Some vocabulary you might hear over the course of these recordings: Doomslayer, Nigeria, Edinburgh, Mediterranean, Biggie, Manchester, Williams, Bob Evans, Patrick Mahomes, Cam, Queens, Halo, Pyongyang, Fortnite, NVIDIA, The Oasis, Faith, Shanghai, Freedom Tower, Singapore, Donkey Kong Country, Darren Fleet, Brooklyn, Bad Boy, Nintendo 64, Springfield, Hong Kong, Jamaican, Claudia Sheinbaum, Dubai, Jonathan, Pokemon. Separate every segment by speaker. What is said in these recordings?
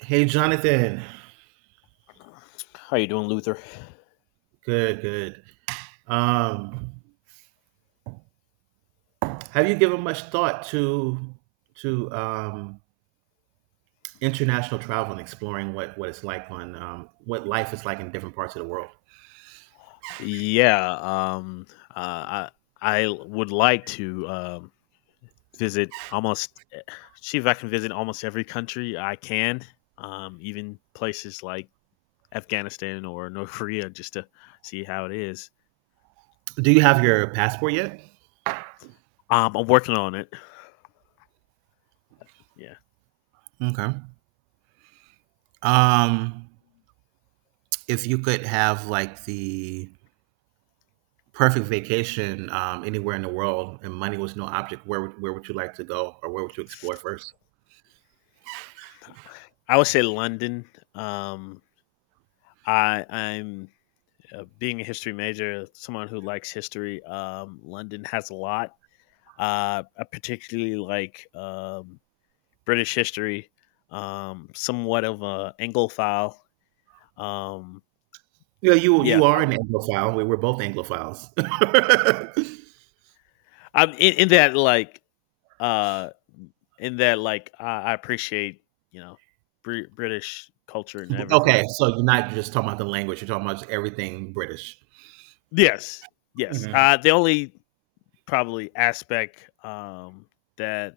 Speaker 1: Hey, Jonathan.
Speaker 2: How you doing, Luther?
Speaker 1: Good, good. Um, have you given much thought to to um, international travel and exploring what it's like on what life is like in different parts of the world?
Speaker 2: Yeah, I would like to visit almost see if I can visit almost every country I can, even places like Afghanistan or North Korea, just to see how it is.
Speaker 1: Do you have your passport yet?
Speaker 2: I'm working on it. Yeah,
Speaker 1: Okay. Um, if you could have like the perfect vacation anywhere in the world and money was no object, where would you like to go or where would you explore first?
Speaker 2: I would say London. Um, I I'm Being a history major, someone who likes history. London has a lot. I particularly like, British history, somewhat of a Anglophile. Um,
Speaker 1: Yeah, you
Speaker 2: yeah,
Speaker 1: you are
Speaker 2: so
Speaker 1: an Anglophile. We're both Anglophiles.
Speaker 2: I'm in that, like, uh, in that like I appreciate you know British culture and
Speaker 1: Okay,
Speaker 2: everything.
Speaker 1: so you're not just talking about the language, you're talking about just everything British.
Speaker 2: Yes, yes.
Speaker 1: Mhm.
Speaker 2: The only probably aspect, that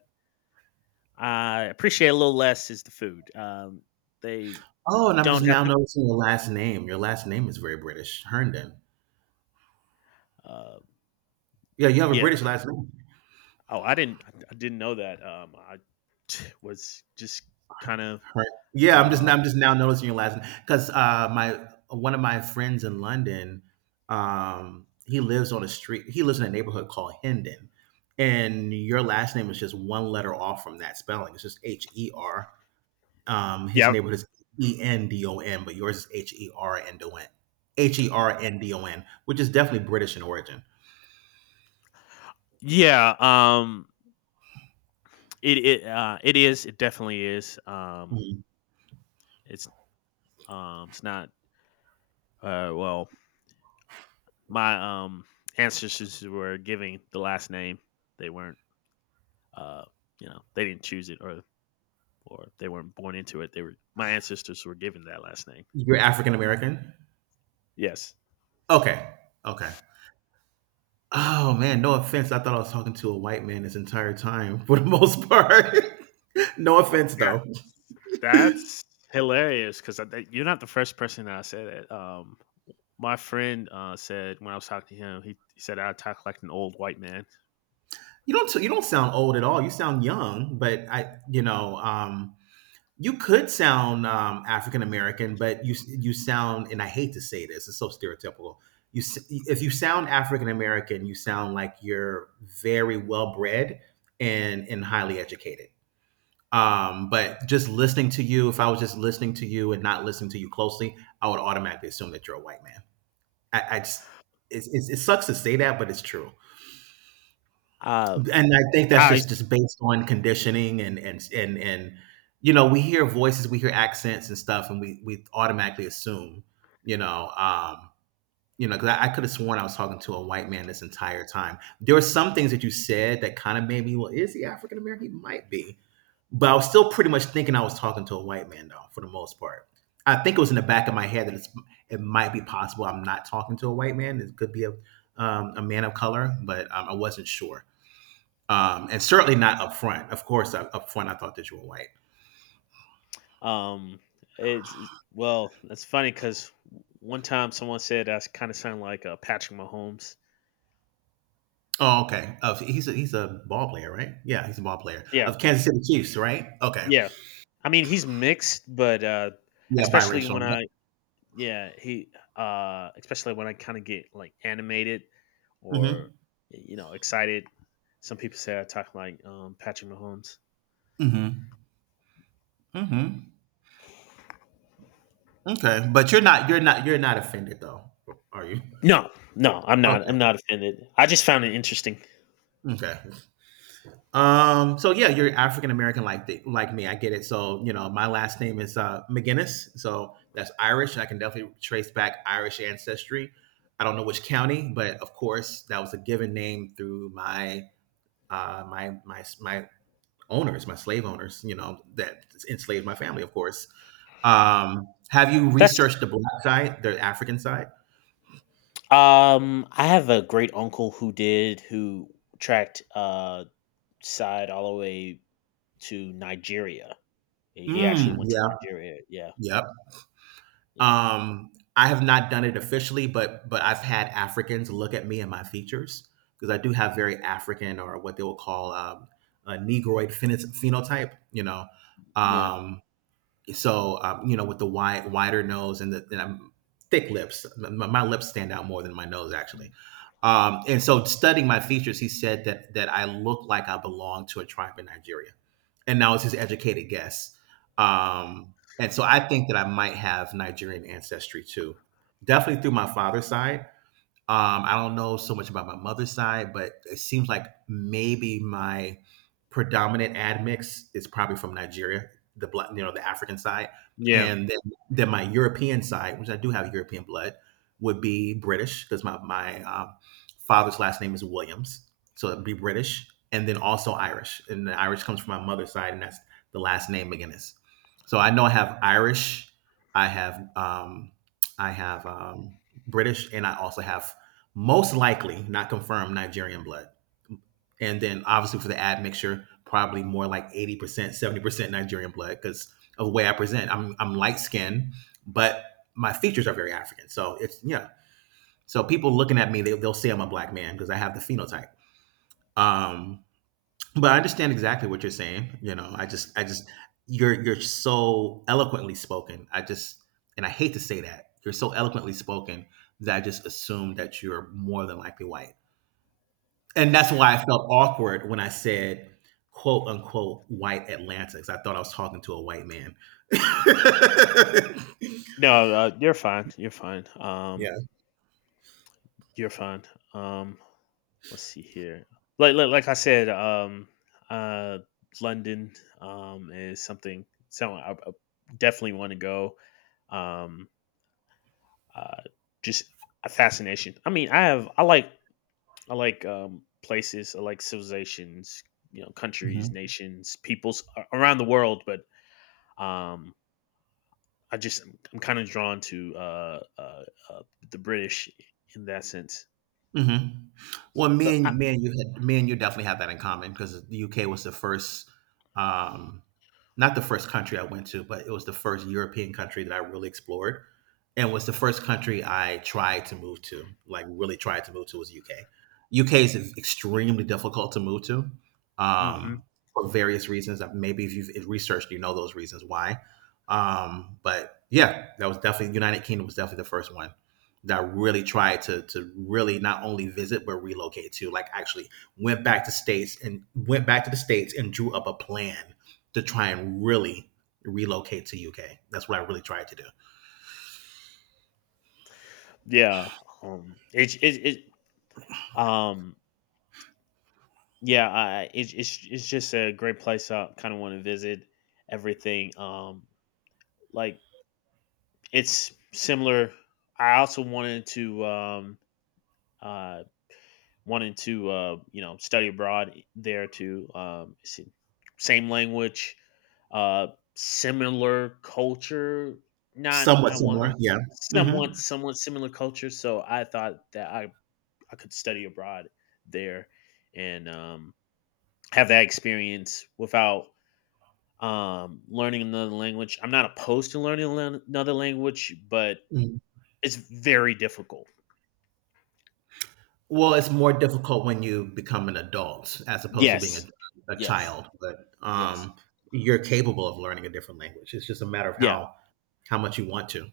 Speaker 2: I appreciate a little less is the food. They
Speaker 1: Oh, and I'm just
Speaker 2: don't have
Speaker 1: now
Speaker 2: to.
Speaker 1: noticing your last name. Your last name is very British, Herndon.
Speaker 2: Uh,
Speaker 1: Yeah, you have a
Speaker 2: yeah.
Speaker 1: British last name.
Speaker 2: Oh, I didn't. I didn't know that. I was just kind of
Speaker 1: Her- yeah, I'm just
Speaker 2: um
Speaker 1: I'm just now noticing your last name because my one of my friends in London, he lives on a street. He lives in a neighborhood called Hendon, and your last name is just one letter off from that spelling. It's just HER. His
Speaker 2: yeah,
Speaker 1: neighborhood is ENDON, but yours is HERNDON, HERNDON, which is definitely British in origin.
Speaker 2: yeah. It is. It definitely is.
Speaker 1: Mhm.
Speaker 2: It's it's not. Well, my ancestors were giving the last name. They weren't. Uh, you know, they didn't choose it, or they weren't born into it. They were. My ancestors were given that last name.
Speaker 1: You're African American.
Speaker 2: Yes.
Speaker 1: Okay. Okay. Oh man, no offense. I thought I was talking to a white man this entire time for the most part. No
Speaker 2: Uh,
Speaker 1: offense though.
Speaker 2: that's hilarious because you're not the first person that I said it. My friend said when I was talking to him, he said I talk like an old white man.
Speaker 1: You don't sound old at all. You sound young, but I, you know, um, you could sound African American, but you sound, and I hate to say this, it's so stereotypical. If you sound African American, you sound like you're very well bred and highly educated. But just listening to you, if I was just listening to you and not listening to you closely, I would automatically assume that you're a white man. I just, it sucks to say that, but it's true.
Speaker 2: Uh,
Speaker 1: And I think that's
Speaker 2: Ah, I
Speaker 1: just
Speaker 2: see.
Speaker 1: just based on conditioning and you know, we hear voices, we hear accents and stuff, and we automatically assume, you know, um, you know, because I could have sworn I was talking to a white man this entire time. There were some things that you said that kind of made me, well, is he African American? He might be, but I was still pretty much thinking I was talking to a white man though, for the most part. I think it was in the back of my head that it's, it might be possible I'm not talking to a white man. It could be a man of color, but I wasn't sure and certainly not up front. Of course, up front, I thought that you were white.
Speaker 2: Um, well, that's funny because one time someone said I kind of sound like, Patrick Mahomes.
Speaker 1: Oh, okay. Of He's a, he's a ball player, right? Yeah, he's a ball player
Speaker 2: Yeah,
Speaker 1: of Kansas City Chiefs, right? Okay.
Speaker 2: yeah. I mean, he's mixed, but
Speaker 1: Yeah,
Speaker 2: especially
Speaker 1: biracial.
Speaker 2: when I yeah he especially when I kind of get, like, animated or,
Speaker 1: Mm-hmm.
Speaker 2: you know, excited. Some people say I talk like, Patrick Mahomes.
Speaker 1: Mm-hmm. Mm-hmm. Okay, but you're not offended though, are you?
Speaker 2: No, no, I'm not.
Speaker 1: Okay.
Speaker 2: I'm not offended. I just found it interesting.
Speaker 1: Okay. So yeah, you're African American like like me. I get it. So, you know, my last name is McGinnis. So that's Irish. I can definitely trace back Irish ancestry. I don't know which county, but of course that was a given name through my my owners, my slave owners, you know, that enslaved my family, of course. Have you
Speaker 2: That's
Speaker 1: researched the black side, the African side?
Speaker 2: I have a great uncle who did, who tracked side all the way to Nigeria. He actually
Speaker 1: Mm,
Speaker 2: went to
Speaker 1: yeah,
Speaker 2: Nigeria. Yeah,
Speaker 1: yep.
Speaker 2: yeah,
Speaker 1: I have not done it officially, but I've had Africans look at me and my features because I do have very African or what they will call a Negroid phenotype. You know,
Speaker 2: yeah.
Speaker 1: um, so you know, with the wider nose and the and thick lips, my lips stand out more than my nose actually.
Speaker 2: Mm.
Speaker 1: And so, studying my features, he said that I look like I belong to a tribe in Nigeria, and now it's his educated guess. And so, I think that I might have Nigerian ancestry too, definitely through my father's side, I don't know so much about my mother's side, but it seems like maybe my predominant admix is probably from Nigeria, the blood, you know, the African side,
Speaker 2: Yeah.
Speaker 1: and then my European side, which I do have European blood, would be British because my father's last name is Williams, so it'd be British, and then also Irish, and the Irish comes from my mother's side, and that's the last name McGinnis. So I know I have Irish, I have um, I have British, and I also have most likely not confirmed Nigerian blood. And then obviously for the admixture, probably more like 80%, 70% Nigerian blood because of the way I present. I'm light skinned, but my features are very African. So it's, yeah. So people looking at me, they'll say I'm a black man because I have the phenotype. Um, but I understand exactly what you're saying. You know, you're so eloquently spoken. I just, and I hate to say that you're so eloquently spoken that I just assume that you're more than likely white, and that's why I felt awkward when I said quote unquote white Atlanta because I thought I was talking to a white man.
Speaker 2: No, you're fine. You're fine.
Speaker 1: Yeah.
Speaker 2: You're fine. Um, let's see here. Like I said, uh, London, is something. So I definitely want to go. Um, uh, just a fascination. I mean, I have. I like, places. I like civilizations. You know,
Speaker 1: Mm-hmm.
Speaker 2: countries, nations, peoples, around the world. But um, I just I'm kind of drawn to, uh, the British in that sense.
Speaker 1: Mhm. Well,
Speaker 2: So
Speaker 1: me
Speaker 2: I,
Speaker 1: and me and you had me and you definitely have that in common because the UK was the first, um, not the first country I went to, but it was the first European country that I really explored, and was the first country I tried to move to. Like really tried to move to was UK. UK is extremely difficult to move to,
Speaker 2: hmm
Speaker 1: um, for various reasons. That maybe if you've researched, you know those reasons why. But yeah, that was definitely United Kingdom was definitely the first one that I really tried to really not only visit but relocate to. Like actually went back to the states and drew up a plan to try and really relocate to UK. That's what I really tried to do.
Speaker 2: Yeah, it, it, it um, yeah, it's just a great place. I kind of want to visit everything. Like, it's similar. I also wanted to, uh, wanting to you know, study abroad there too. Same language, uh, similar culture, not
Speaker 1: Somewhat
Speaker 2: not one
Speaker 1: similar,
Speaker 2: hundred,
Speaker 1: yeah. Mm-hmm.
Speaker 2: somewhat similar culture. So I thought that I could study abroad there and, have that experience without, learning another language. I'm not opposed to learning another language, but
Speaker 1: Mm.
Speaker 2: it's very difficult.
Speaker 1: Well, it's more difficult when you become an adult as opposed to being
Speaker 2: Yes,
Speaker 1: a
Speaker 2: yes,
Speaker 1: child, but
Speaker 2: yes,
Speaker 1: you're capable of learning a different language. It's just a matter of
Speaker 2: yeah.
Speaker 1: how much you want to.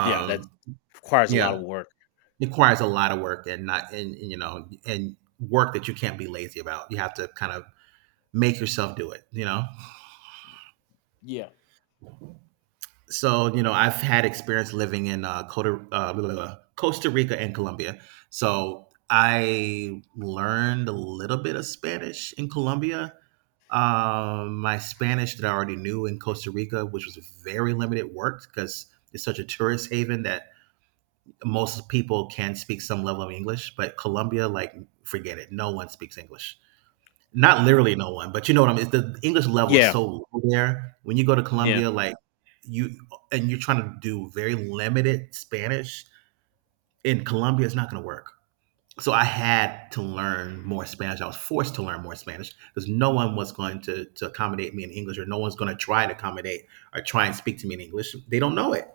Speaker 2: Yeah, that requires a lot
Speaker 1: yeah.
Speaker 2: of work.
Speaker 1: Requires a lot of work and not and you know and work that you can't be lazy about. You have to kind of make yourself do it. You know.
Speaker 2: Yeah.
Speaker 1: So you know I've had experience living in Costa Rica and Colombia. So I learned a little bit of Spanish in Colombia. My Spanish that I already knew in Costa Rica, which was very limited, worked because it's such a tourist haven that most people can speak some level of English, but Colombia, like, forget it. No one speaks English. Not literally no one, but you know what I mean. It's the English level is
Speaker 2: Yeah,
Speaker 1: so low there. When you go to
Speaker 2: yeah,
Speaker 1: Colombia, like you, and you're trying to do very limited Spanish in Colombia, it's not going to work. So I had to learn more Spanish. I was forced to learn more Spanish because no one was going to accommodate me in English, or no one's going to try to accommodate or try and speak to me in English. They don't know it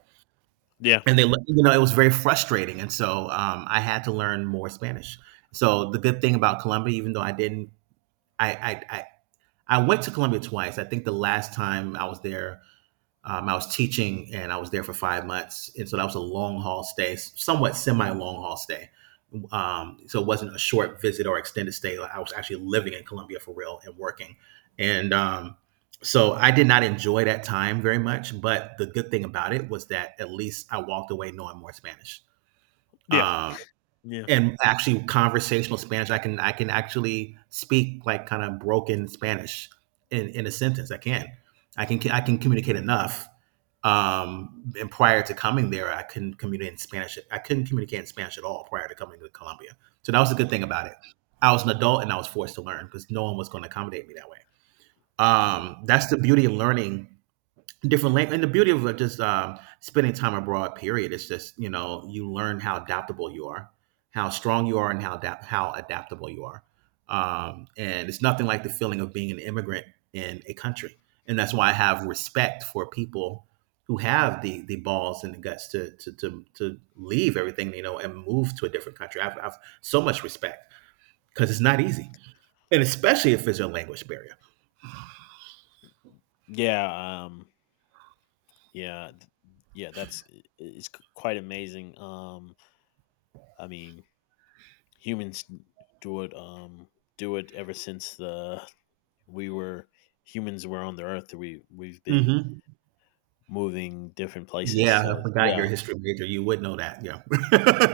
Speaker 2: yeah,
Speaker 1: and they, you know, it was very frustrating, and so I had to learn more Spanish. So the good thing about Colombia, even though I didn't, I, I, I, I went to Colombia twice. I think the last time I was there, I was teaching and I was there for 5 months. And so that was a long haul stay, somewhat semi long haul stay. So it wasn't a short visit or extended stay. I was actually living in Colombia for real and working. And so I did not enjoy that time very much. But the good thing about it was that at least I walked away knowing more Spanish.
Speaker 2: yeah,
Speaker 1: Um,
Speaker 2: yeah.
Speaker 1: and actually conversational Spanish. I can actually speak like kind of broken Spanish in a sentence. I can. I can I
Speaker 2: Hmm.
Speaker 1: can communicate enough and prior to coming there, I couldn't communicate in Spanish. I couldn't communicate in Spanish at all prior to coming to Colombia. So that was a good thing about it. I was an adult and I was forced to learn because no one was going to accommodate me that way.
Speaker 2: No,
Speaker 1: That's the beauty of learning different language, and the beauty of just spending time abroad period is just, you know, you learn how adaptable you are, how strong you are, and how adaptable you are. And it's nothing like the feeling of being an immigrant in a country, and that's why I have respect for people who have the balls and the guts to leave everything, you know, and move to a different country. I've so much respect because it's not easy, and especially if there's a language barrier.
Speaker 2: yeah, yeah, yeah. That's I- it's c- Quite amazing. I mean, humans do it. Ever since the we were humans were on the earth. We've been
Speaker 1: Mhm.
Speaker 2: moving different places.
Speaker 1: Yeah, I
Speaker 2: So
Speaker 1: forgot you're
Speaker 2: yeah,
Speaker 1: a history major. You would know that. Yeah.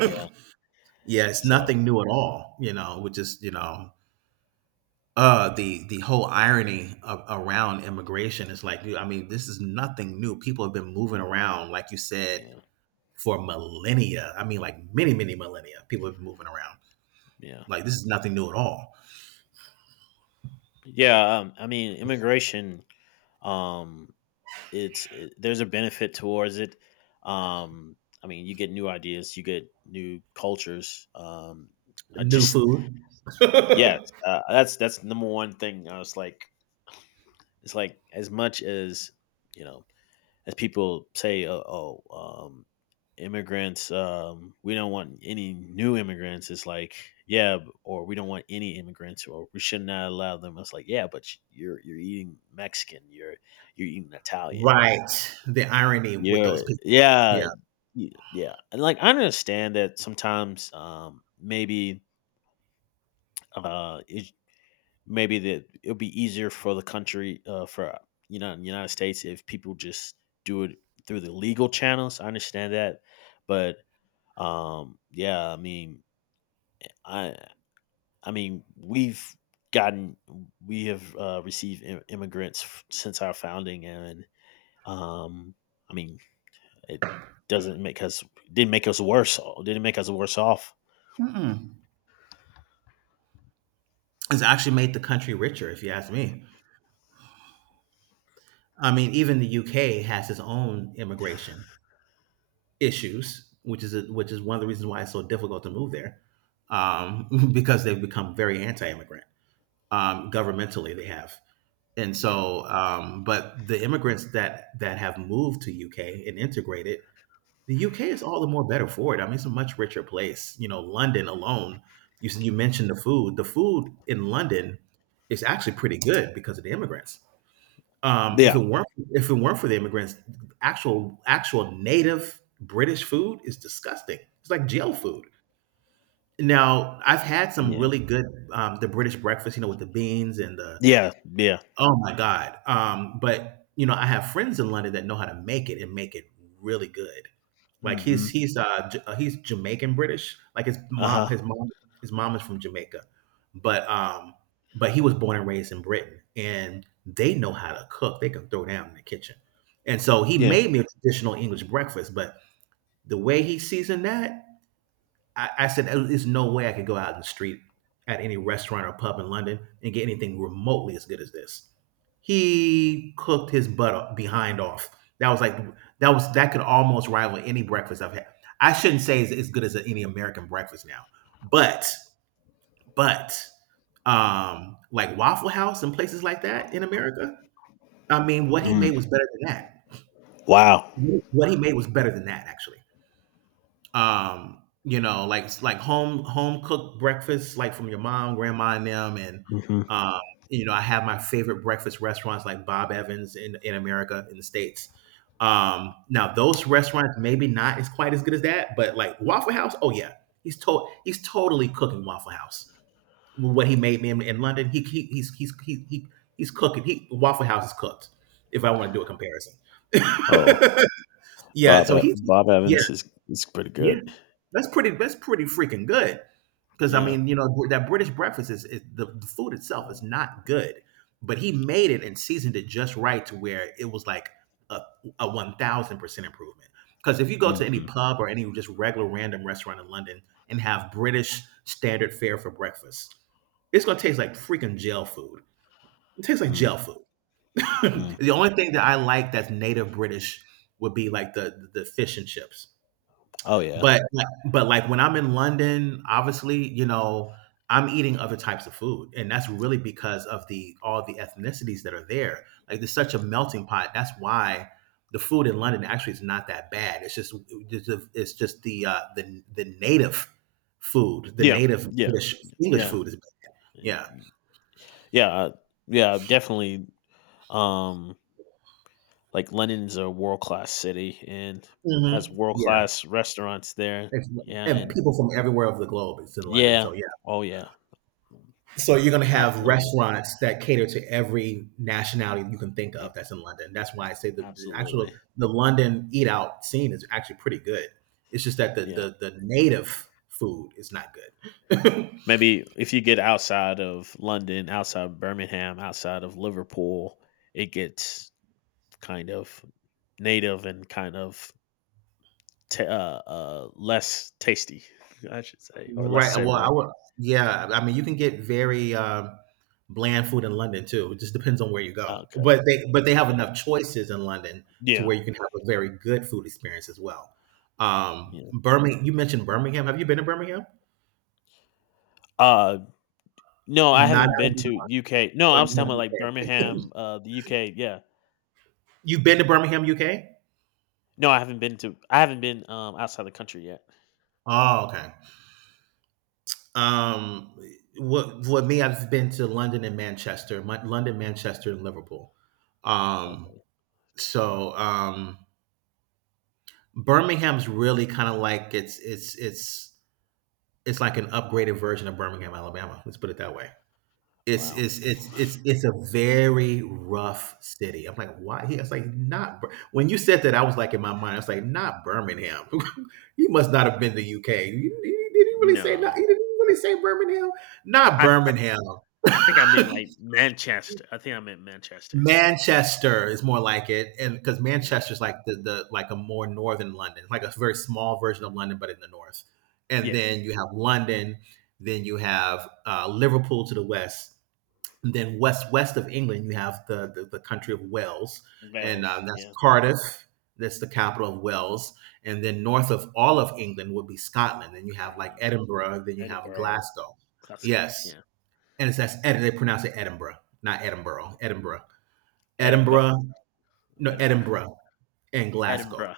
Speaker 2: yeah.
Speaker 1: Yeah, it's
Speaker 2: So
Speaker 1: nothing new at all, you know, which is, you know, the whole irony around immigration is like, dude, I mean, this is nothing new. People have been moving around, like you said,
Speaker 2: yeah,
Speaker 1: for millennia. I mean, like many, many millennia. People have been moving around.
Speaker 2: yeah,
Speaker 1: Like this is nothing new at all.
Speaker 2: yeah. I mean, immigration. Um, there's a benefit towards it. Um, I mean, you get new ideas, you get new cultures. I
Speaker 1: New
Speaker 2: just
Speaker 1: food.
Speaker 2: Yes, that's number one thing. I was like, it's like as much as, you know, as people say, oh, um, immigrants, we don't want any new immigrants. It's like, yeah, or we don't want any immigrants, or we should not allow them. It's like, yeah, but you're eating Mexican, you're eating Italian.
Speaker 1: Right. The irony with
Speaker 2: Yeah,
Speaker 1: those people. Yeah.
Speaker 2: yeah, yeah. And, like, I understand that sometimes, maybe, uh, it, maybe that it'll be easier for the country, for, you know, the United States if people just do it through the legal channels. I understand that, but, yeah, I, I mean, gotten, we have, received immigrants since our founding, and, um, I mean, It doesn't make us didn't make us worse. Didn't make us worse off.
Speaker 1: Mm-mm. It's actually made the country richer if you ask me. I mean, even the UK has its own immigration issues, which is a, which is one of the reasons why it's so difficult to move there. um, because they've become very anti-immigrant. Governmentally, they have, and
Speaker 2: Yeah.
Speaker 1: so, but the immigrants that that have moved to UK and integrated, the UK is all the more better for it. I mean, it's a much richer place. You know, London alone. You mentioned the food. The food in London is actually pretty good because of the immigrants.
Speaker 2: Yeah.
Speaker 1: If it weren't for the immigrants, actual native British food is disgusting. It's like jail food. Now, I've had some
Speaker 2: Yeah.
Speaker 1: really good the British breakfast, you know, with the beans and the—
Speaker 2: Yeah. Yeah.
Speaker 1: oh my god. But you know, I have friends in London that know how to make it and make it really good. Like
Speaker 2: Mm-hmm.
Speaker 1: he's Jamaican British. Like
Speaker 2: Uh huh.
Speaker 1: his mom is from Jamaica, but um but he was born and raised in Britain, and they know how to cook. They can throw down in the kitchen, and so he
Speaker 2: Yeah.
Speaker 1: made me a traditional English breakfast. But the way he seasoned that, I said, "There's no way I could go out in the street at any restaurant or pub in London and get anything remotely as good as this." He cooked his butt o behind off. That was like, that was, that could almost rival any breakfast I've had. I shouldn't say it's as good as any American breakfast now, but but, like Waffle House and places like that in America, I mean, what he made
Speaker 2: Mm.
Speaker 1: was better than that.
Speaker 2: Wow.
Speaker 1: What he made was better than that, actually. Um, you know, like home cooked breakfast, like from your mom, grandma, and them. And
Speaker 2: Mm-hmm.
Speaker 1: uh you know, I have my favorite breakfast restaurants, like Bob Evans in America, in the States. Um, now those restaurants maybe not as quite as good as that, but like Waffle House, oh yeah, he's totally cooking Waffle House. What he made me in London, he he's he he's cooking. He, Waffle House is cooked, if I want to do a comparison.
Speaker 2: Oh,
Speaker 1: Yeah, so he's—
Speaker 2: Bob
Speaker 1: yeah,
Speaker 2: Evans is pretty
Speaker 1: yeah,
Speaker 2: good.
Speaker 1: that's pretty. That's pretty freaking good. Because I
Speaker 2: Yeah.
Speaker 1: mean, you know, that British breakfast is the food itself is not good, but he made it and seasoned it just right to where it was like a a 1000% improvement. Because if you go to any
Speaker 2: Mm-hmm.
Speaker 1: pub or any just regular random restaurant in London and have British standard fare for breakfast, it's gonna taste like freaking jail food. It tastes like jail food.
Speaker 2: Mm-hmm.
Speaker 1: The only thing that I like that's native British would be like the fish and chips.
Speaker 2: Oh yeah.
Speaker 1: But, like, when I'm in London, obviously, you know, I'm eating other types of food, and that's really because of the all the ethnicities that are there. Like, there's such a melting pot. That's why the food in London actually is not that bad. It's just it's just the native food, the
Speaker 2: Yeah.
Speaker 1: native
Speaker 2: Yeah.
Speaker 1: British English
Speaker 2: Yeah.
Speaker 1: food is better. Yeah.
Speaker 2: Yeah. Yeah. Definitely. Um. Like, London's a world class city and has
Speaker 1: Mhm.
Speaker 2: world
Speaker 1: Yeah.
Speaker 2: class restaurants there.
Speaker 1: It's—
Speaker 2: Yeah.
Speaker 1: and
Speaker 2: And
Speaker 1: people from everywhere of the globe is in London,
Speaker 2: yeah.
Speaker 1: so, yeah.
Speaker 2: Oh yeah.
Speaker 1: So you're going to have
Speaker 2: Absolutely.
Speaker 1: restaurants that cater to every nationality you can think of
Speaker 2: It
Speaker 1: that's in London. That's why I say the actual
Speaker 2: absolutely.
Speaker 1: the London eat out scene is actually pretty good. It's just that
Speaker 2: Yeah.
Speaker 1: the native food is not good.
Speaker 2: Maybe if you get outside of London, outside of Birmingham, outside of Liverpool, it gets kind of native and kind of ta less tasty, I should say, or less
Speaker 1: Right. Well, I
Speaker 2: savory.
Speaker 1: would. Yeah. I mean, you can get very bland food in London too. It just depends on where you go.
Speaker 2: Okay.
Speaker 1: But they have
Speaker 2: Yeah.
Speaker 1: enough choices in London to
Speaker 2: Yeah.
Speaker 1: where you can have a very good food experience as well.
Speaker 2: Yeah.
Speaker 1: Birmingham. You mentioned Birmingham. Have you been to Birmingham?
Speaker 2: Uh, no, I
Speaker 1: Not.
Speaker 2: haven't been to UK. No, I was talking
Speaker 1: Birmingham,
Speaker 2: about, like,
Speaker 1: UK.
Speaker 2: Birmingham, the UK. Yeah.
Speaker 1: You've been to Birmingham, UK?
Speaker 2: No, I haven't been to. I haven't been, outside the country yet.
Speaker 1: Oh, okay. Um, what me? I've been to London and Manchester, London, Manchester, and Liverpool. Um,
Speaker 2: Okay.
Speaker 1: so Birmingham's really kind of like it's like an upgraded version of Birmingham, Alabama. Let's put it that way. It's
Speaker 2: Wow.
Speaker 1: a very rough city. I'm like, why? He was like, not Bir-" when you said that, I was like in my mind, I was like, not Birmingham. You must not have been to UK. You, did he really say not?
Speaker 2: No,
Speaker 1: He didn't really say Birmingham. Not
Speaker 2: I th- I
Speaker 1: Birmingham.
Speaker 2: I think I meant, like, Manchester. I think I meant Manchester.
Speaker 1: Manchester is more like it, and because
Speaker 2: Yeah.
Speaker 1: Manchester's like the like a more northern London, like a very small version of London, but in the north. And
Speaker 2: Yeah.
Speaker 1: then you have London, then you have Liverpool to the west. And then west of England, you have the country of Wales, and
Speaker 2: Wales,
Speaker 1: that's
Speaker 2: yeah.
Speaker 1: Cardiff. That's the capital of Wales. And then north of all of England would be Scotland. Then you have like
Speaker 2: Scotland,
Speaker 1: Edinburgh. Then you have
Speaker 2: Edinburgh.
Speaker 1: Glasgow.
Speaker 2: That's Scotland,
Speaker 1: Yes,
Speaker 2: yeah.
Speaker 1: and it's that's Ed, they pronounce it Edinburgh, not Edinburgh. Edinburgh,
Speaker 2: Edinburgh,
Speaker 1: Edinburgh, no
Speaker 2: Edinburgh,
Speaker 1: Edinburgh, and Glasgow.
Speaker 2: Edinburgh.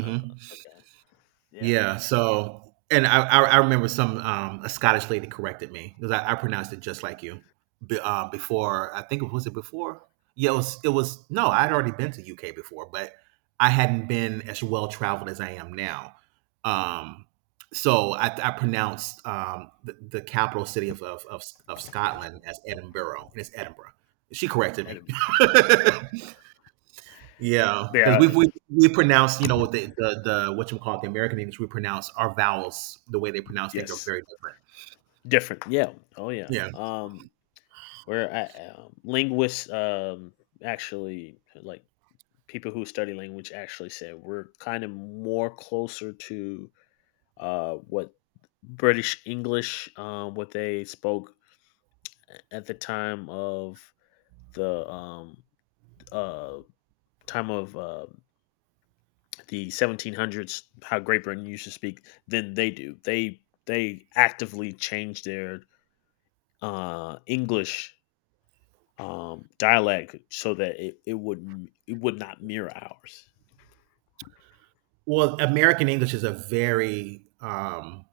Speaker 2: Oh god, okay. Yeah.
Speaker 1: Yeah. So, and I remember some a Scottish lady corrected me because I pronounced it just like you. Before, I think it was it before. Yeah, it was. It was no. I'd already been to UK before, but I hadn't been as well traveled as I am now. Um, so I pronounced the, capital city of Scotland as Edinburgh, and it's Edinburgh. She corrected me.
Speaker 2: Edinburgh.
Speaker 1: Yeah, because
Speaker 2: Yeah,
Speaker 1: we pronounce, you know, with the, what you call it, the American English, we pronounce our vowels the way they pronounce things are
Speaker 2: yes.
Speaker 1: very different.
Speaker 2: Different. Yeah. Oh, yeah.
Speaker 1: Yeah.
Speaker 2: Linguists, actually, like, people who study language actually said we're kind of more closer to, what British English, what they spoke at the time of the uh time of, the 1700s, how Great Britain used to speak than they do. They actively change their English, dialect, so that it would, not mirror ours.
Speaker 1: Well, American English is a very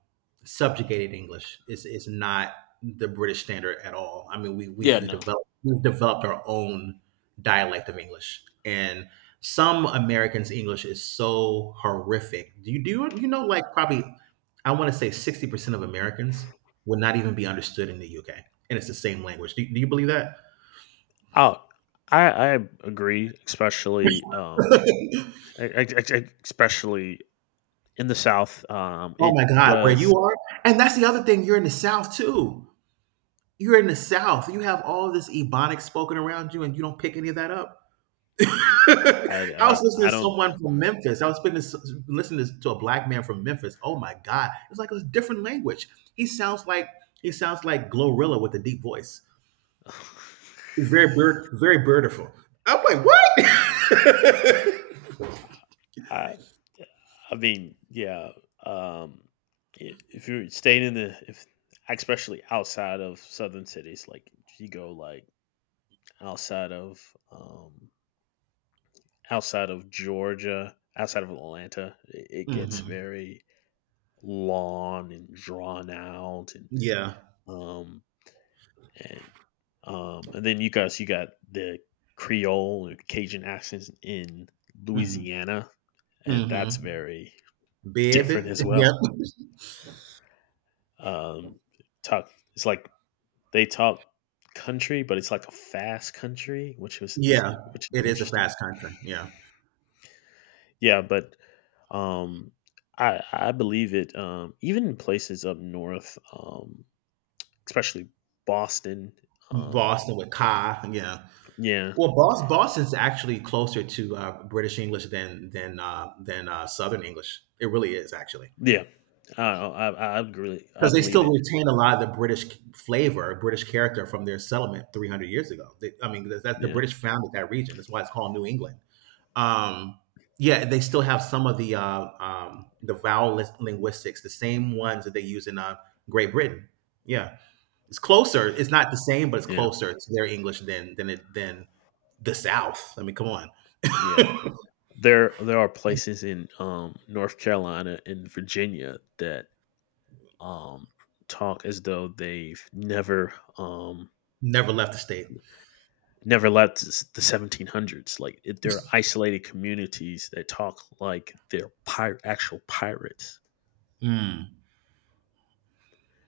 Speaker 1: subjugated English. It's not the British standard at all. I mean,
Speaker 2: Yeah, no.
Speaker 1: we've developed our own dialect of English, and some Americans' English is so horrific. You do, you know, like probably, I want to say, 60% of Americans would not even be understood in the UK, and it's the same language. Do you believe that?
Speaker 2: Oh, i I agree, especially
Speaker 1: Oh
Speaker 2: especially in the South, it
Speaker 1: my god. Where
Speaker 2: does.
Speaker 1: you are— and that's the other thing, you're in the South too. You're in the South. You have all this Ebonics spoken around you, and you don't pick any of that up. I was listening
Speaker 2: I
Speaker 1: to
Speaker 2: don't.
Speaker 1: someone from Memphis. I was spending, listening to a black man from Memphis. Oh my God, it's like a different language. He sounds like he sounds like Glorilla with a deep voice. He's very bird, very birdiful. I'm like, what?
Speaker 2: I I mean, yeah. Um, if you're staying in the, if especially outside of southern cities, like you go like outside of, um, outside of Georgia, outside of Atlanta, it gets
Speaker 1: Hmm.
Speaker 2: very long and drawn out, and,
Speaker 1: Yeah.
Speaker 2: um, and and then, you guys, you got the Creole or Cajun accents in
Speaker 1: Hmm.
Speaker 2: Louisiana, and that's
Speaker 1: Hmm.
Speaker 2: very different
Speaker 1: Baby.
Speaker 2: as
Speaker 1: Yep.
Speaker 2: well. Um, Talk. It's like they talk country, but it's like a fast country,
Speaker 1: Yeah.
Speaker 2: which is
Speaker 1: It is a
Speaker 2: interesting.
Speaker 1: fast country. Yeah.
Speaker 2: Yeah, but, um, I believe it. Even in places up north, especially Boston. Um,
Speaker 1: Boston with Ka. Yeah.
Speaker 2: yeah,
Speaker 1: Well, Boston's actually closer to British English than Southern English. It really is, actually,
Speaker 2: yeah. I really I
Speaker 1: because they
Speaker 2: believe
Speaker 1: still
Speaker 2: it.
Speaker 1: retain a lot of the British flavor, British character from their settlement 300 years ago. They, I mean, that's the
Speaker 2: Yeah,
Speaker 1: British founded that region. That's why it's called New England. Um, yeah, they still have some of the vowel linguistics, the same ones that they use in Great Britain. Yeah. It's closer. It's not the same, but it's
Speaker 2: yeah,
Speaker 1: closer to their English than it than the South. I mean, come on.
Speaker 2: yeah. There are places in, North Carolina and Virginia that, um, talk as though they've never,
Speaker 1: Never left the state.
Speaker 2: left the 1700s. There are isolated communities that talk like they're actual pirates,
Speaker 1: Mm.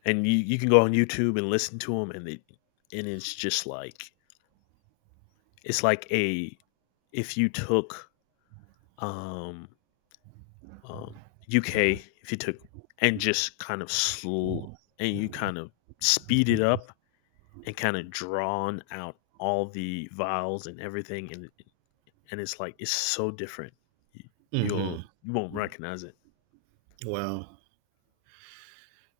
Speaker 2: and you can go on YouTube and listen to them, and they and it's just like, it's like a if you took, um, um, UK, if you took and just kind of slow and you kind of speed it up and kind of drawn out all the vowels and everything, and it's like, it's so different. You,
Speaker 1: Mm-hmm.
Speaker 2: you won't recognize it.
Speaker 1: Well,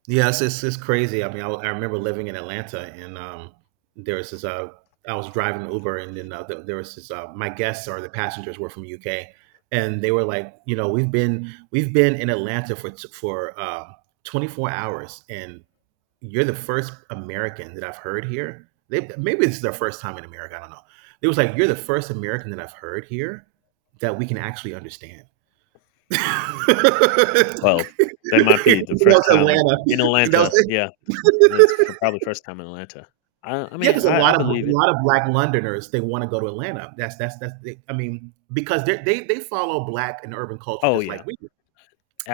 Speaker 1: yeah, it's crazy. I mean, I remember living in Atlanta, and there was this. I was driving Uber, and then was this. My guests or the passengers were from UK, and they were like, you know, we've been in Atlanta for for 24 hours, and you're the first American that I've heard here. They, maybe this is their first time in America. I don't know. It was like, "You're the first American that I've heard here that we can actually understand."
Speaker 2: Well,
Speaker 1: That
Speaker 2: that might be the first
Speaker 1: was
Speaker 2: time in
Speaker 1: Atlanta. That
Speaker 2: Atlanta.
Speaker 1: was,
Speaker 2: Yeah, that's for probably first time in Atlanta. I
Speaker 1: yeah,
Speaker 2: mean,
Speaker 1: because a
Speaker 2: I
Speaker 1: lot of a
Speaker 2: believe it.
Speaker 1: lot of black Londoners. They want to go to Atlanta. That's that's. I mean, because they follow black and urban culture
Speaker 2: Oh
Speaker 1: just
Speaker 2: yeah,
Speaker 1: like we do.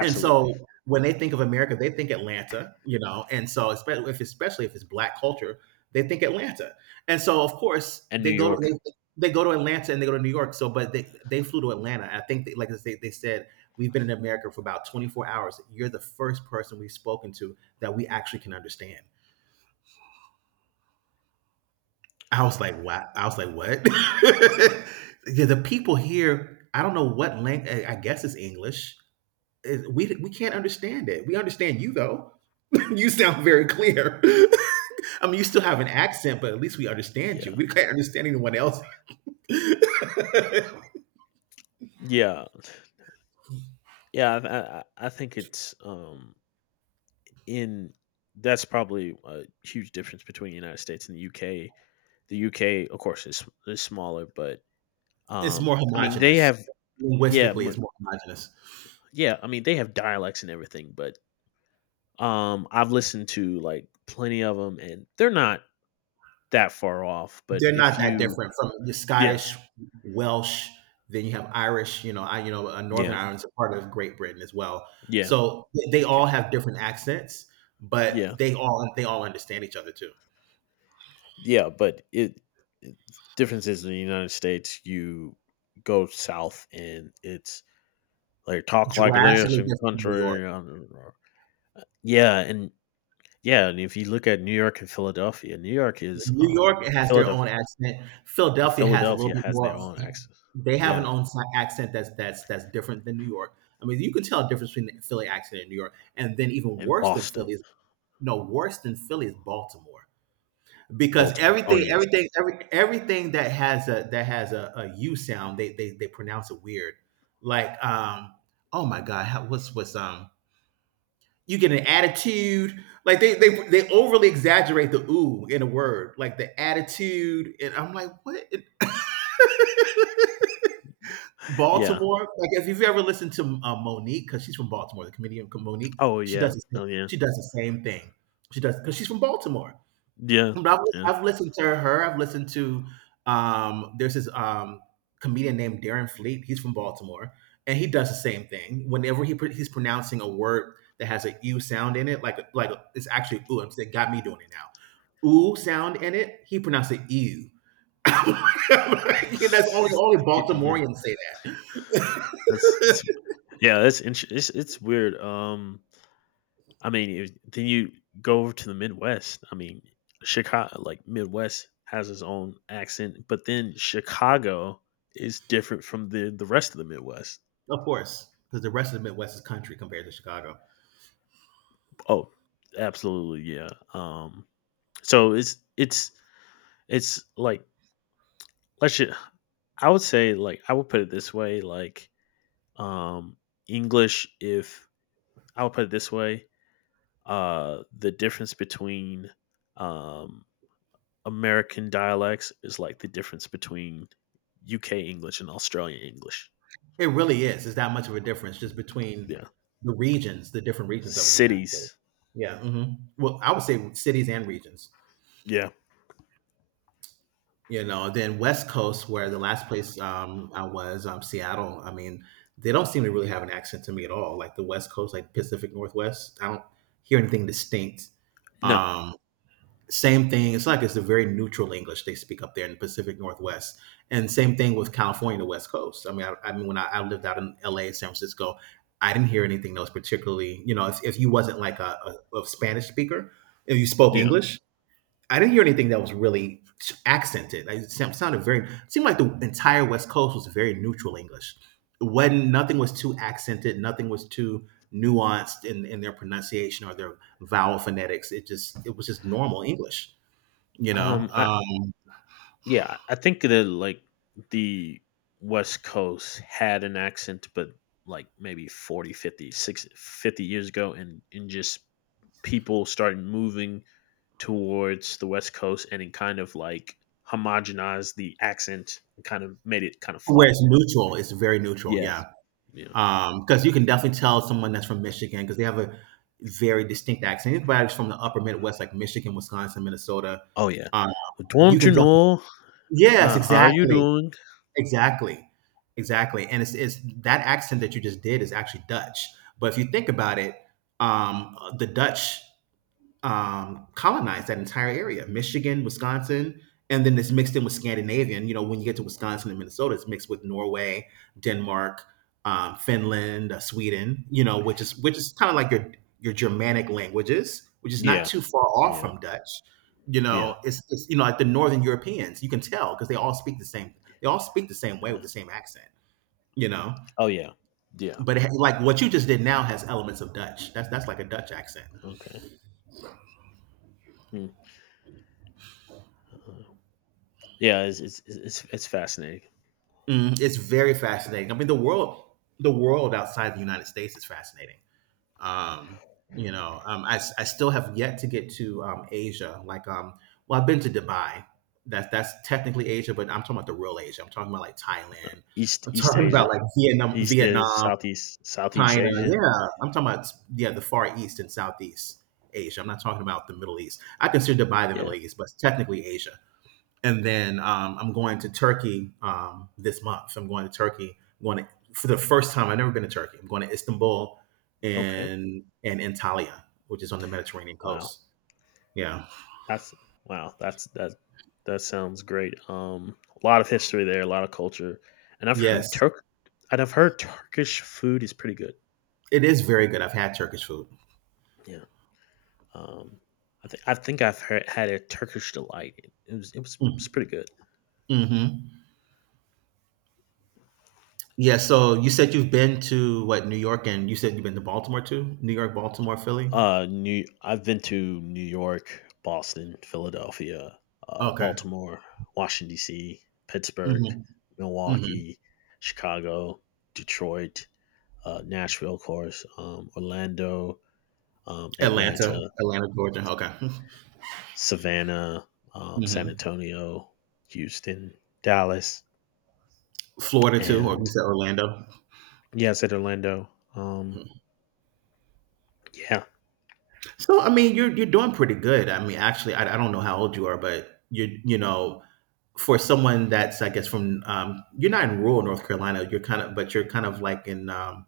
Speaker 1: And so when they think of America, they think Atlanta, you know, and so especially if it's black culture, they think Atlanta. And so of course
Speaker 2: And New York.
Speaker 1: they go to Atlanta and they go to New York. So but they flew to Atlanta. I think they said, "We've been in America for about 24 hours. You're the first person we've spoken to that we actually can understand." I was like, "Wow." I was like, "What?" Yeah, the people here, I don't know what language. I guess it's English. We can't understand it. We understand you though. You sound very clear. I mean, you still have an accent, but at least we understand you.
Speaker 2: Yeah,
Speaker 1: We can't understand anyone else.
Speaker 2: yeah, yeah. I think, it's in that's probably a huge difference between the United States and the UK. The UK, of course, is smaller, but,
Speaker 1: It's more
Speaker 2: I mean, they
Speaker 1: homogenous.
Speaker 2: have. Yeah,
Speaker 1: Linguistically, it's more homogenous.
Speaker 2: yeah. I mean, they have dialects and everything, but, I've listened to like plenty of them, and they're not that far off. But
Speaker 1: They're
Speaker 2: if
Speaker 1: not that
Speaker 2: you.
Speaker 1: different from the Scottish,
Speaker 2: Yes,
Speaker 1: Welsh. Then you have Irish. Northern
Speaker 2: yeah,
Speaker 1: Ireland's a part of Great Britain as well.
Speaker 2: yeah,
Speaker 1: So they
Speaker 2: you can,
Speaker 1: all have different accents, but
Speaker 2: yeah,
Speaker 1: they all understand each other too.
Speaker 2: yeah. But it difference is, in the United States, you go south and it's like talk like this
Speaker 1: Drastically
Speaker 2: and
Speaker 1: different from New York.
Speaker 2: country, yeah. And yeah, and if you look at New York and Philadelphia, New York is
Speaker 1: New York has their
Speaker 2: Philadelphia.
Speaker 1: own accent. Philadelphia has a little
Speaker 2: Philadelphia
Speaker 1: bit
Speaker 2: has their
Speaker 1: more.
Speaker 2: own accent,
Speaker 1: They have an
Speaker 2: yeah.
Speaker 1: accent that's different than New York. I mean, you can tell a difference between the Philly accent and New York, and then even
Speaker 2: And
Speaker 1: worse than
Speaker 2: Boston,
Speaker 1: Philly is no worse than Philly is Baltimore because
Speaker 2: Baltimore, oh yes,
Speaker 1: everything that has a a U sound, they pronounce it weird. Like, oh my God, how, what's you get an attitude. Like they overly exaggerate the ooh in a word, like the attitude. And I'm like, what? In
Speaker 2: yeah.
Speaker 1: Baltimore. Like if you've ever listened to Monique, because she's from Baltimore, the comedian Monique,
Speaker 2: Oh, yeah. Oh, yeah.
Speaker 1: she does the same thing. She does because she's from Baltimore.
Speaker 2: Yeah.
Speaker 1: But I've,
Speaker 2: Yeah.
Speaker 1: I've listened to her. I've listened to there's this comedian named Darren Fleet. He's from Baltimore, and he does the same thing. Whenever he's pronouncing a word that has a u sound in it, like it's actually ooh. It got me doing it now. Ooh sound in it. He pronounced it ew. that's only only
Speaker 2: Yeah.
Speaker 1: Baltimoreans say that,
Speaker 2: That's it's Yeah, that's int it's weird, I mean, if then you go over to the Midwest. I mean, Chicago — like, Midwest has its own accent, but then Chicago is different from the rest of the Midwest.
Speaker 1: of course, because the rest of the Midwest is country compared to Chicago.
Speaker 2: Oh, absolutely, yeah, so it's like let's ju I would say, like, I would put it this way, like, um, English if I'll put it this way: the difference between, um, American dialects is like the difference between UK English and Australian English.
Speaker 1: It really is. It's that much of a difference just between
Speaker 2: Yeah,
Speaker 1: the regions, the different regions of the United States.
Speaker 2: cities.
Speaker 1: Yeah. Well, I would say cities and regions.
Speaker 2: Yeah.
Speaker 1: You know, then West Coast, where the last place I was, Seattle. I mean, they don't seem to really have an accent to me at all. Like the West Coast, like Pacific Northwest. I don't hear anything distinct.
Speaker 2: No.
Speaker 1: Um, same thing, it's like it's a very neutral English they speak up there in the Pacific Northwest, and same thing with California, the West Coast. I mean when I lived out in LA, San Francisco, I didn't hear anything that was particularly, you know, if you wasn't like a Spanish speaker, if you spoke
Speaker 2: Yeah.
Speaker 1: English, I didn't hear anything that was really accented. It sounded very, seemed like the entire West Coast was very neutral English, when nothing was too accented, nothing was too nuanced in their pronunciation or their vowel phonetics. It just, it was just normal English, you know.
Speaker 2: I Yeah. I think that, like, the West Coast had an accent, but like maybe 40, 50, 60, 50 years ago, and just people started moving towards the West Coast and it kind of like homogenized the accent and kind of made it kind of
Speaker 1: Where
Speaker 2: flat.
Speaker 1: it's neutral. It's very neutral,
Speaker 2: Yeah.
Speaker 1: yeah.
Speaker 2: Yeah.
Speaker 1: Because you can definitely tell someone that's from Michigan because they have a very distinct accent. Anybody's from the upper Midwest, like Michigan, Wisconsin, Minnesota,
Speaker 2: Oh yeah.
Speaker 1: um, you
Speaker 2: Don't
Speaker 1: can
Speaker 2: you
Speaker 1: definitely.
Speaker 2: know?
Speaker 1: Yes,
Speaker 2: How are you
Speaker 1: exactly,
Speaker 2: doing?
Speaker 1: exactly, exactly. And it's that accent that you just did is actually Dutch. But if you think about it, the Dutch colonized that entire area, Michigan, Wisconsin, and then it's mixed in with Scandinavian. You know, when you get to Wisconsin and Minnesota, it's mixed with Norway, Denmark, Finland, Sweden. You know, which is kind of like your Germanic languages, which is not
Speaker 2: Yeah.
Speaker 1: too far off
Speaker 2: Yeah.
Speaker 1: from Dutch. You
Speaker 2: Yeah.
Speaker 1: know, it's you know, like the Northern Europeans. You can tell because they all speak the same. They all speak the same way with
Speaker 2: Yeah.
Speaker 1: the same accent. You know,
Speaker 2: Oh yeah. Yeah.
Speaker 1: but like what you just did now has elements of Dutch. That's like a Dutch accent.
Speaker 2: Okay. Hmm. Uh, yeah. It's fascinating.
Speaker 1: Mm, it's very fascinating. I mean, the world outside the United States is fascinating. Um, I still have yet to get to Asia. Like, well, I've been to Dubai. That's technically Asia, but I'm talking about the real Asia. I'm talking about like Thailand.
Speaker 2: East
Speaker 1: I'm
Speaker 2: East
Speaker 1: talking about
Speaker 2: Asia.
Speaker 1: like Vietnam,
Speaker 2: East is
Speaker 1: Vietnam,
Speaker 2: Southeast Southeast
Speaker 1: China.
Speaker 2: Asia.
Speaker 1: Yeah, I'm talking about, yeah, the Far East and Southeast Asia. I'm not talking about the Middle East. I consider Dubai the Middle
Speaker 2: Yeah.
Speaker 1: East, but it's technically Asia. And then I'm going to Turkey this month. I'm going to Turkey. For the first time. I've never been to Turkey. I'm going to Istanbul
Speaker 2: Okay.
Speaker 1: and Antalya, which is on the Mediterranean
Speaker 2: Wow.
Speaker 1: coast. Yeah.
Speaker 2: That's wow. That's that. That sounds great. A lot of history there, a lot of culture, and
Speaker 1: Yes,
Speaker 2: And I've heard Turkish food is pretty good.
Speaker 1: it is very good. I've had Turkish food.
Speaker 2: Yeah. Um, I think I've had a Turkish delight. It's
Speaker 1: Mm-hmm.
Speaker 2: pretty good.
Speaker 1: Mm-hmm. Yeah. So you said you've been to what, New York, and you said you've been to Baltimore too. New York, Baltimore, Philly.
Speaker 2: New I've been to New York, Boston, Philadelphia,
Speaker 1: Okay.
Speaker 2: Baltimore, Washington D.C., Pittsburgh,
Speaker 1: Mm-hmm. Mm-hmm.
Speaker 2: Milwaukee, Chicago, Detroit, Nashville, of course, Orlando,
Speaker 1: Atlanta,
Speaker 2: Atlanta,
Speaker 1: Atlanta, Georgia. Okay.
Speaker 2: Savannah, San
Speaker 1: Mm-hmm.
Speaker 2: Antonio, Houston, Dallas,
Speaker 1: Florida too, or
Speaker 2: and
Speaker 1: you said Orlando.
Speaker 2: yeah, I said Orlando. Um, yeah,
Speaker 1: So I mean, you're doing pretty good. I mean, actually, I don't know how old you are, but you know, for someone that's, I guess, from you're not in rural North Carolina. You're kind of, but you're kind of like in.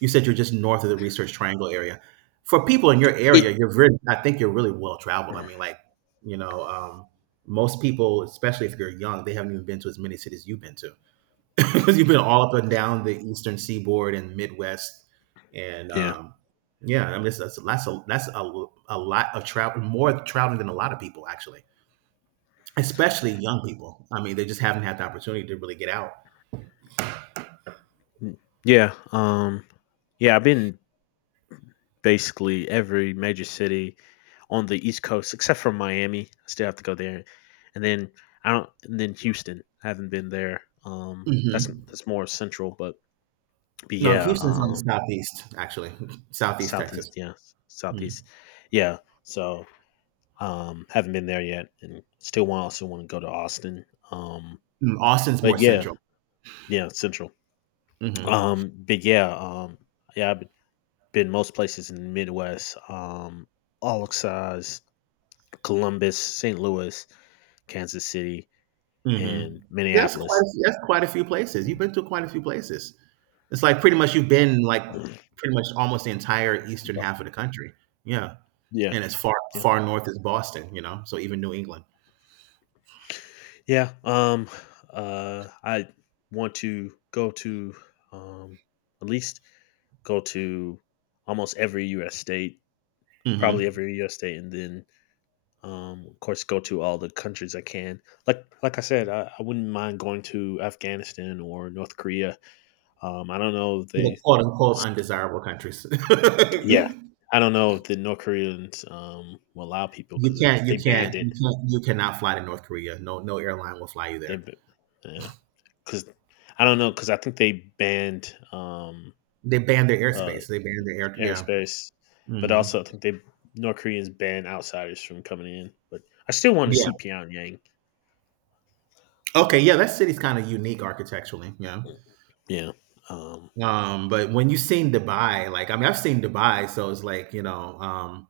Speaker 1: You said you're just north of the Research Triangle area. For people in your
Speaker 2: it.
Speaker 1: area, you're very. I think you're really well traveled. I mean, like, you know, most people, especially if you're young, they haven't even been to as many cities you've been to. because you've been all up and down the Eastern Seaboard and Midwest, and
Speaker 2: Yeah,
Speaker 1: yeah, I mean that's a lot of travel, more traveling than a lot of people actually, especially young people. I mean, they just haven't had the opportunity to really get out.
Speaker 2: Mm. yeah, Yeah, I've been basically every major city on the East Coast except for Miami. I still have to go there, and then Houston. I haven't been there. That's
Speaker 1: hmm
Speaker 2: more central, but
Speaker 1: No,
Speaker 2: yeah,
Speaker 1: Houston's on the southeast actually, southeast Texas.
Speaker 2: southeast. Yeah,
Speaker 1: Mm.
Speaker 2: southeast. Yeah. So haven't been there yet, and still want also want to go to Austin. Um,
Speaker 1: Mm, Austin's more
Speaker 2: but yeah,
Speaker 1: central.
Speaker 2: yeah, Central.
Speaker 1: hmm
Speaker 2: Um, but yeah, um, yeah, I've been most places in the Midwest. All size, Columbus, St. Louis, Kansas City,
Speaker 1: hmm
Speaker 2: and Minneapolis.
Speaker 1: That's quite a few places. You've been to quite a few places. It's like pretty much you've been like pretty much almost the entire eastern half of
Speaker 2: Buffalo.
Speaker 1: the country. Yeah.
Speaker 2: Yeah,
Speaker 1: And as far,
Speaker 2: yeah,
Speaker 1: far north as Boston, you know, so even New England.
Speaker 2: yeah. I want to go to um at least go to almost every U.S. state, probably
Speaker 1: Mhm.
Speaker 2: every U.S. state, and then of course, go to all the countries I can. Like I said, I wouldn't mind going to Afghanistan or North Korea. I don't know if
Speaker 1: The
Speaker 2: they,
Speaker 1: quote unquote undesirable countries.
Speaker 2: yeah, I don't know if the North Koreans will allow people
Speaker 1: You
Speaker 2: because
Speaker 1: can't you
Speaker 2: they banned
Speaker 1: can't you
Speaker 2: it.
Speaker 1: can't you cannot fly to North Korea. No, no airline will fly you
Speaker 2: They,
Speaker 1: there.
Speaker 2: b- yeah, because I don't know because I think they banned
Speaker 1: They banned their
Speaker 2: uh,
Speaker 1: airspace. They banned their air, yeah.
Speaker 2: airspace, but
Speaker 1: Mhm.
Speaker 2: also I think they North Koreans ban outsiders from coming in. But I still want to
Speaker 1: Yeah.
Speaker 2: see Pyongyang.
Speaker 1: Okay, yeah, that city's kind of unique architecturally, yeah.
Speaker 2: Yeah. Um,
Speaker 1: But when you've seen Dubai, like I mean I've seen Dubai, so it's like, you know,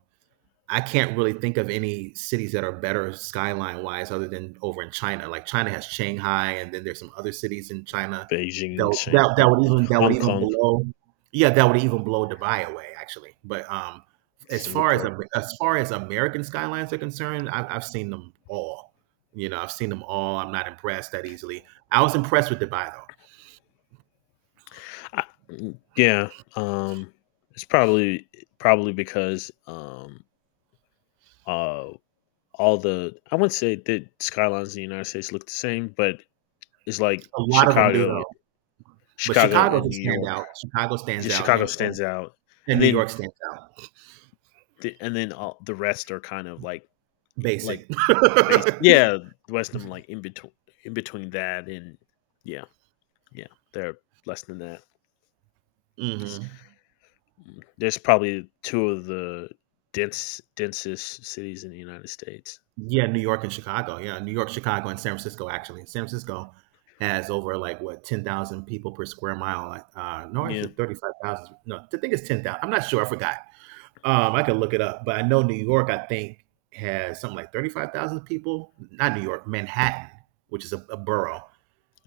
Speaker 1: I can't really think of any cities that are better skyline wise other than over in China. Like China has Shanghai, and then there's some other cities in China
Speaker 2: Beijing,
Speaker 1: that that, that
Speaker 2: Yeah,
Speaker 1: would even, that would
Speaker 2: Hong
Speaker 1: even
Speaker 2: Kong.
Speaker 1: blow. Yeah, that would even blow Dubai away actually. But as far as
Speaker 2: Singapore.
Speaker 1: As far as American skylines are concerned, I've seen them all. You know, I've seen them all. I'm not impressed that easily. I was impressed with Dubai though.
Speaker 2: I, yeah, um, it's probably because uh, all the I wouldn't say that skylines in the United States look the same, but it's like
Speaker 1: A lot of them do
Speaker 2: Chicago,
Speaker 1: though. But
Speaker 2: Chicago
Speaker 1: Chicago's
Speaker 2: and New
Speaker 1: a
Speaker 2: York.
Speaker 1: standout. Chicago stands
Speaker 2: Just
Speaker 1: out,
Speaker 2: Chicago stands out,
Speaker 1: and
Speaker 2: and
Speaker 1: New York stands out.
Speaker 2: then the rest are kind of like
Speaker 1: Basic.
Speaker 2: base. Yeah, the rest of them in between that and yeah, yeah, they're less than that.
Speaker 1: hmm
Speaker 2: There's probably two of the densest cities in the United States.
Speaker 1: Yeah, New York and Chicago. Yeah, New York, Chicago, and San Francisco. Actually, San Francisco has over like what, 10,000 people per square mile. Like, no, is
Speaker 2: Yeah.
Speaker 1: it 35,000? No, I think it's 10,000. I'm not sure. I forgot. I could look it up, but I know New York. I think has something like 35,000 people. Not New York, Manhattan, which is a borough,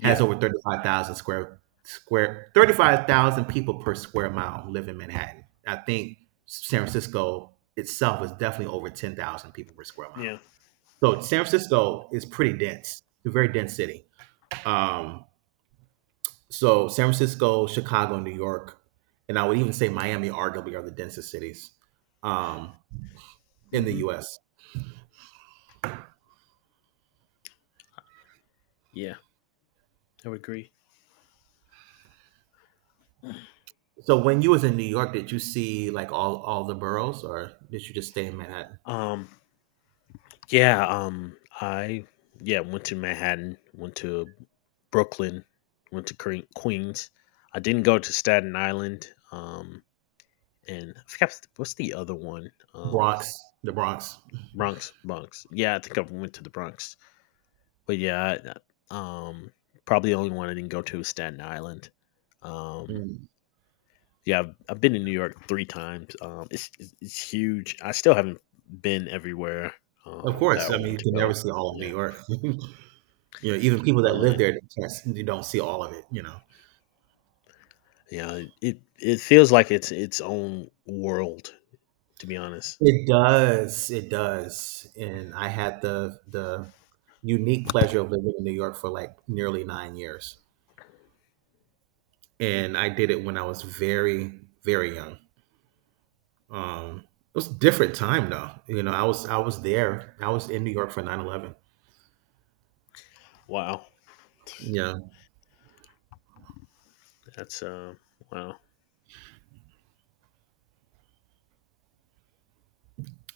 Speaker 1: has over 35,000 square 35,000 people per square mile live in Manhattan. I think San Francisco itself is definitely over 10,000 people per square mile.
Speaker 2: Yeah.
Speaker 1: So San Francisco is pretty dense. It's a very dense city. Um, so San Francisco, Chicago, New York, and I would even say Miami arguably are the densest cities, um, in the
Speaker 2: Mm-hmm.
Speaker 1: U.S.
Speaker 2: Yeah. I would agree.
Speaker 1: So when you was in New York, did you see like all the boroughs, or did you just stay in Manhattan,
Speaker 2: Um. Yeah. I yeah, went to Manhattan. Went to Brooklyn. Went to Queens. I didn't go to Staten Island. And I forgot what's the other one.
Speaker 1: Bronx, the Bronx?
Speaker 2: Bronx. Bronx. Yeah. I think I went to the Bronx. But yeah, I- um, probably the only one I didn't go to is Staten Island. Um,
Speaker 1: Mm.
Speaker 2: yeah, I've been in New York 3 times. Um, it's huge. I still haven't been everywhere
Speaker 1: Of
Speaker 2: that
Speaker 1: course,
Speaker 2: I
Speaker 1: I mean
Speaker 2: wanted
Speaker 1: you
Speaker 2: to
Speaker 1: can never
Speaker 2: go.
Speaker 1: see all of New
Speaker 2: Yeah,
Speaker 1: York. Even people
Speaker 2: I
Speaker 1: that live
Speaker 2: mean,
Speaker 1: there can't, you don't see all of it.
Speaker 2: yeah, it feels like it's its own world. To be honest,
Speaker 1: It does. It does. And I had the unique pleasure of living in New York for like nearly 9 years. And I did it when I was very, very young. It was a different time though. You know, I was there. I was in New York for 9/11.
Speaker 2: wow,
Speaker 1: Yeah.
Speaker 2: that's wow.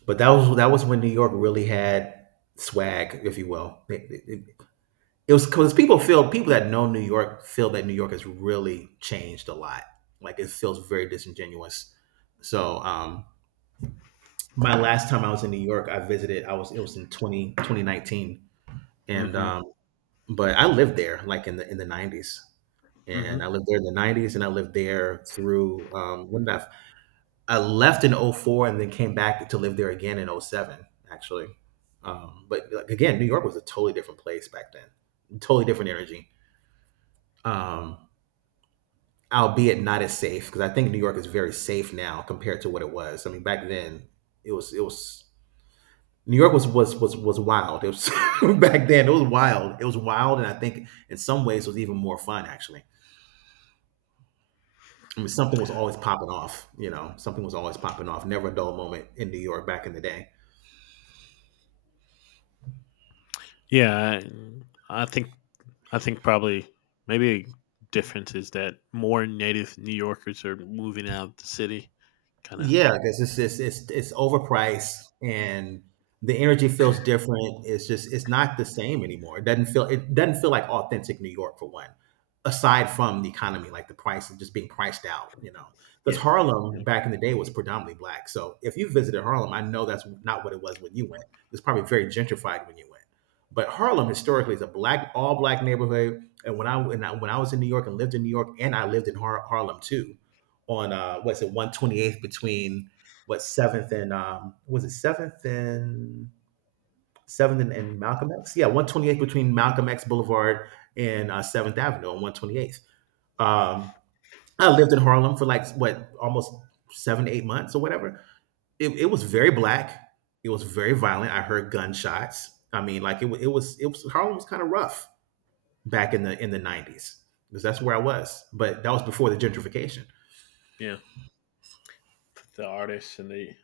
Speaker 1: But that was when New York really had swag, if you will. It was because people that know New York feel that New York has really changed a lot. Like it feels very disingenuous. So my last time I was in New York, I visited. I was it was in 2019, and
Speaker 2: Mm-hmm.
Speaker 1: but I lived there like in the nineties, and I
Speaker 2: Mm-hmm.
Speaker 1: lived there in the nineties, and I lived there through when did I left in oh four, and then came back to live there again in oh seven, actually. But like, again, New York was a totally different place back then, totally different energy. Um, albeit not as safe because I think New York is very safe now compared to what it was. I mean, back then it was New York was wild. It was back then. It was wild. It was wild, and I think in some ways it was even more fun actually. I mean, something was always popping off. Something was always popping off. Never a dull moment in New York back in the day.
Speaker 2: Yeah, I I think I think probably maybe a difference is that more native New Yorkers are moving out of the city. Kind of,
Speaker 1: Yeah, because is it's, just it's overpriced and the energy feels different. It's just it's not the same anymore. It doesn't feel like authentic New York for one. Aside from the economy, like the price of just being priced out. Because
Speaker 2: yeah,
Speaker 1: Harlem
Speaker 2: yeah,
Speaker 1: back in the day was predominantly black. So if you visited Harlem, I know that's not what it was when you went. It's probably very gentrified when you went. But Harlem historically is a black, all black neighborhood. And when I was in New York and lived in New York, and I lived in Harlem too, on what's it 128th between what seventh and, was it seventh and seventh and Malcolm X? Yeah, 128th between Malcolm X Boulevard and Seventh Avenue on 128th. Um I lived in Harlem for like what almost 7 to 8 months or whatever. It was very black. It was very violent. I heard gunshots. I mean, like it, wa- it was Harlem was kind of rough back in the 90s because that's where I was. But that was before the gentrification.
Speaker 2: yeah. The artists and they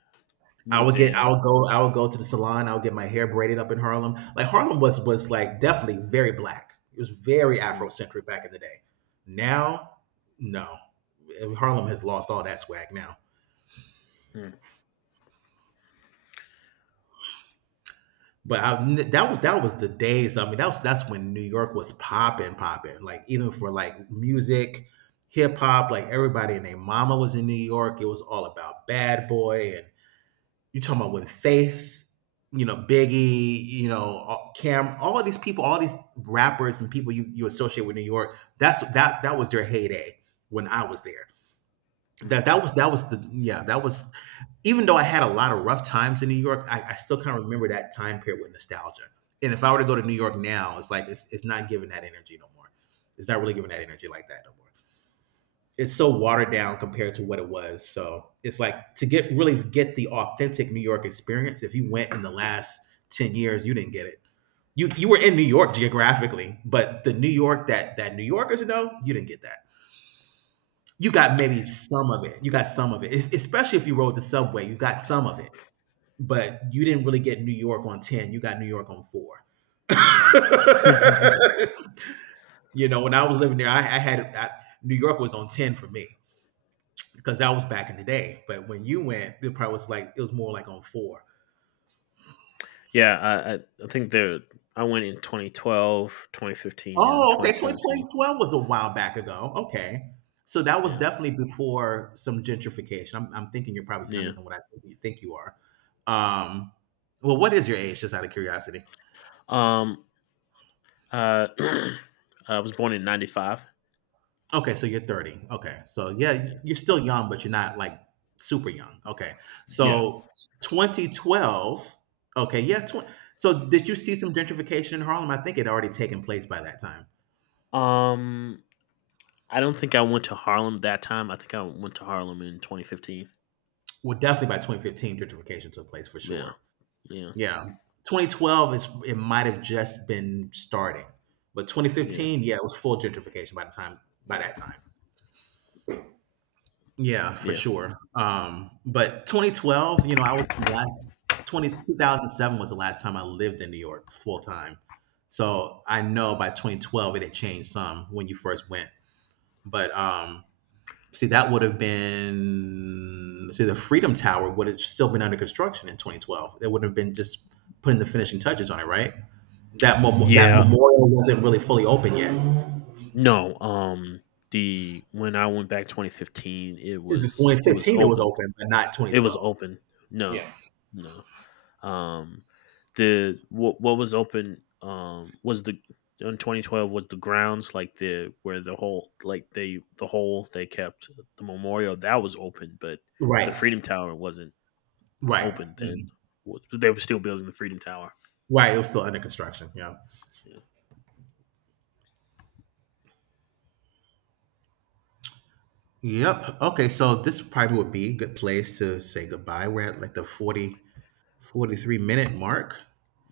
Speaker 2: moved in.
Speaker 1: I would go to the salon. I would get my hair braided up in Harlem. Like Harlem was like definitely very black. It was very
Speaker 2: Mm,
Speaker 1: Afrocentric back in the day. Now, no, Harlem has lost all that swag now.
Speaker 2: mm,
Speaker 1: But I, that was the days. I mean, that's when New York was popping, popping. Like even for like music, hip hop, like everybody and their mama was in New York. It was all about Bad Boy and you talking about when Faith, Biggie, Cam, all of these people, all these rappers and people you associate with New York, that was their heyday when I was there.
Speaker 2: mm.
Speaker 1: That that was the yeah, that was even though I had a lot of rough times in New York, I still kind of remember that time period with nostalgia. And if I were to go to New York now, it's like it's not giving that energy no more. It's not really giving that energy like that no more. It's so watered down compared to what it was. So it's like to get really get the authentic New York experience. If you went in the last 10 years, you didn't get it. You were in New York geographically, but the New York that New Yorkers know, you didn't get that. You got maybe some of it. You got some of it, especially if you rode the subway. You got some of it, but you didn't really get New York on ten. You got New York on four. When I was living there, New York was on ten for me. Because that was back in the day. But when you went, it probably was like it was more like on four.
Speaker 2: yeah, I think there. I went in 2012, 2015,
Speaker 1: Oh, okay. 2012 was a while back ago. Okay. So that was
Speaker 2: and
Speaker 1: definitely before some gentrification. I'm thinking you're
Speaker 2: 2017.
Speaker 1: probably younger
Speaker 2: Yeah, yeah.
Speaker 1: than what I think you are. Um, well, what is your age, just out of curiosity?
Speaker 2: Um, uh, I was born in '95.
Speaker 1: Okay, so you're 30. Okay. So yeah,
Speaker 2: Yeah.
Speaker 1: you're still young, but you're not like super young. Okay.
Speaker 2: Yeah.
Speaker 1: So 2012. Okay. Yeah. So did you see some gentrification in Harlem? I think it had already taken place by that time.
Speaker 2: Um, I don't think I went to Harlem that time. I think I went to Harlem in 2015.
Speaker 1: Well, definitely by 2015, gentrification took place for
Speaker 2: Yeah.
Speaker 1: sure.
Speaker 2: Yeah.
Speaker 1: Yeah, 2012 is it might have just been starting, but
Speaker 2: Yeah.
Speaker 1: 2015, yeah, it was full gentrification by
Speaker 2: Yeah.
Speaker 1: that time. Yeah, for
Speaker 2: Yeah.
Speaker 1: sure. But 2012, I was the last 20 2007 was the last time I lived in New York full time. So I know by 2012 it had changed some when you first went. But see the Freedom Tower would have still been under construction in 2012. It would have been just putting the finishing touches on it, right? That mem- that
Speaker 2: Yeah.
Speaker 1: memorial wasn't really fully open yet.
Speaker 2: No. The when I went back 2015,
Speaker 1: It was
Speaker 2: it was
Speaker 1: 2015 it was
Speaker 2: open.
Speaker 1: open, but not
Speaker 2: It was
Speaker 1: 2012.
Speaker 2: open. No.
Speaker 1: Yeah.
Speaker 2: No. Um. The what was open. Was the in 2012 was the grounds like the where the whole like they the whole they kept the memorial that was open, but the
Speaker 1: Right.
Speaker 2: Freedom Tower wasn't
Speaker 1: Right.
Speaker 2: open then.
Speaker 1: Mhm.
Speaker 2: They were still building the Freedom Tower.
Speaker 1: Right. It was still under construction. Yeah.
Speaker 2: Yeah.
Speaker 1: Yep. Okay. So this probably would be a good place to say goodbye. We're at like the 40 43 minute mark.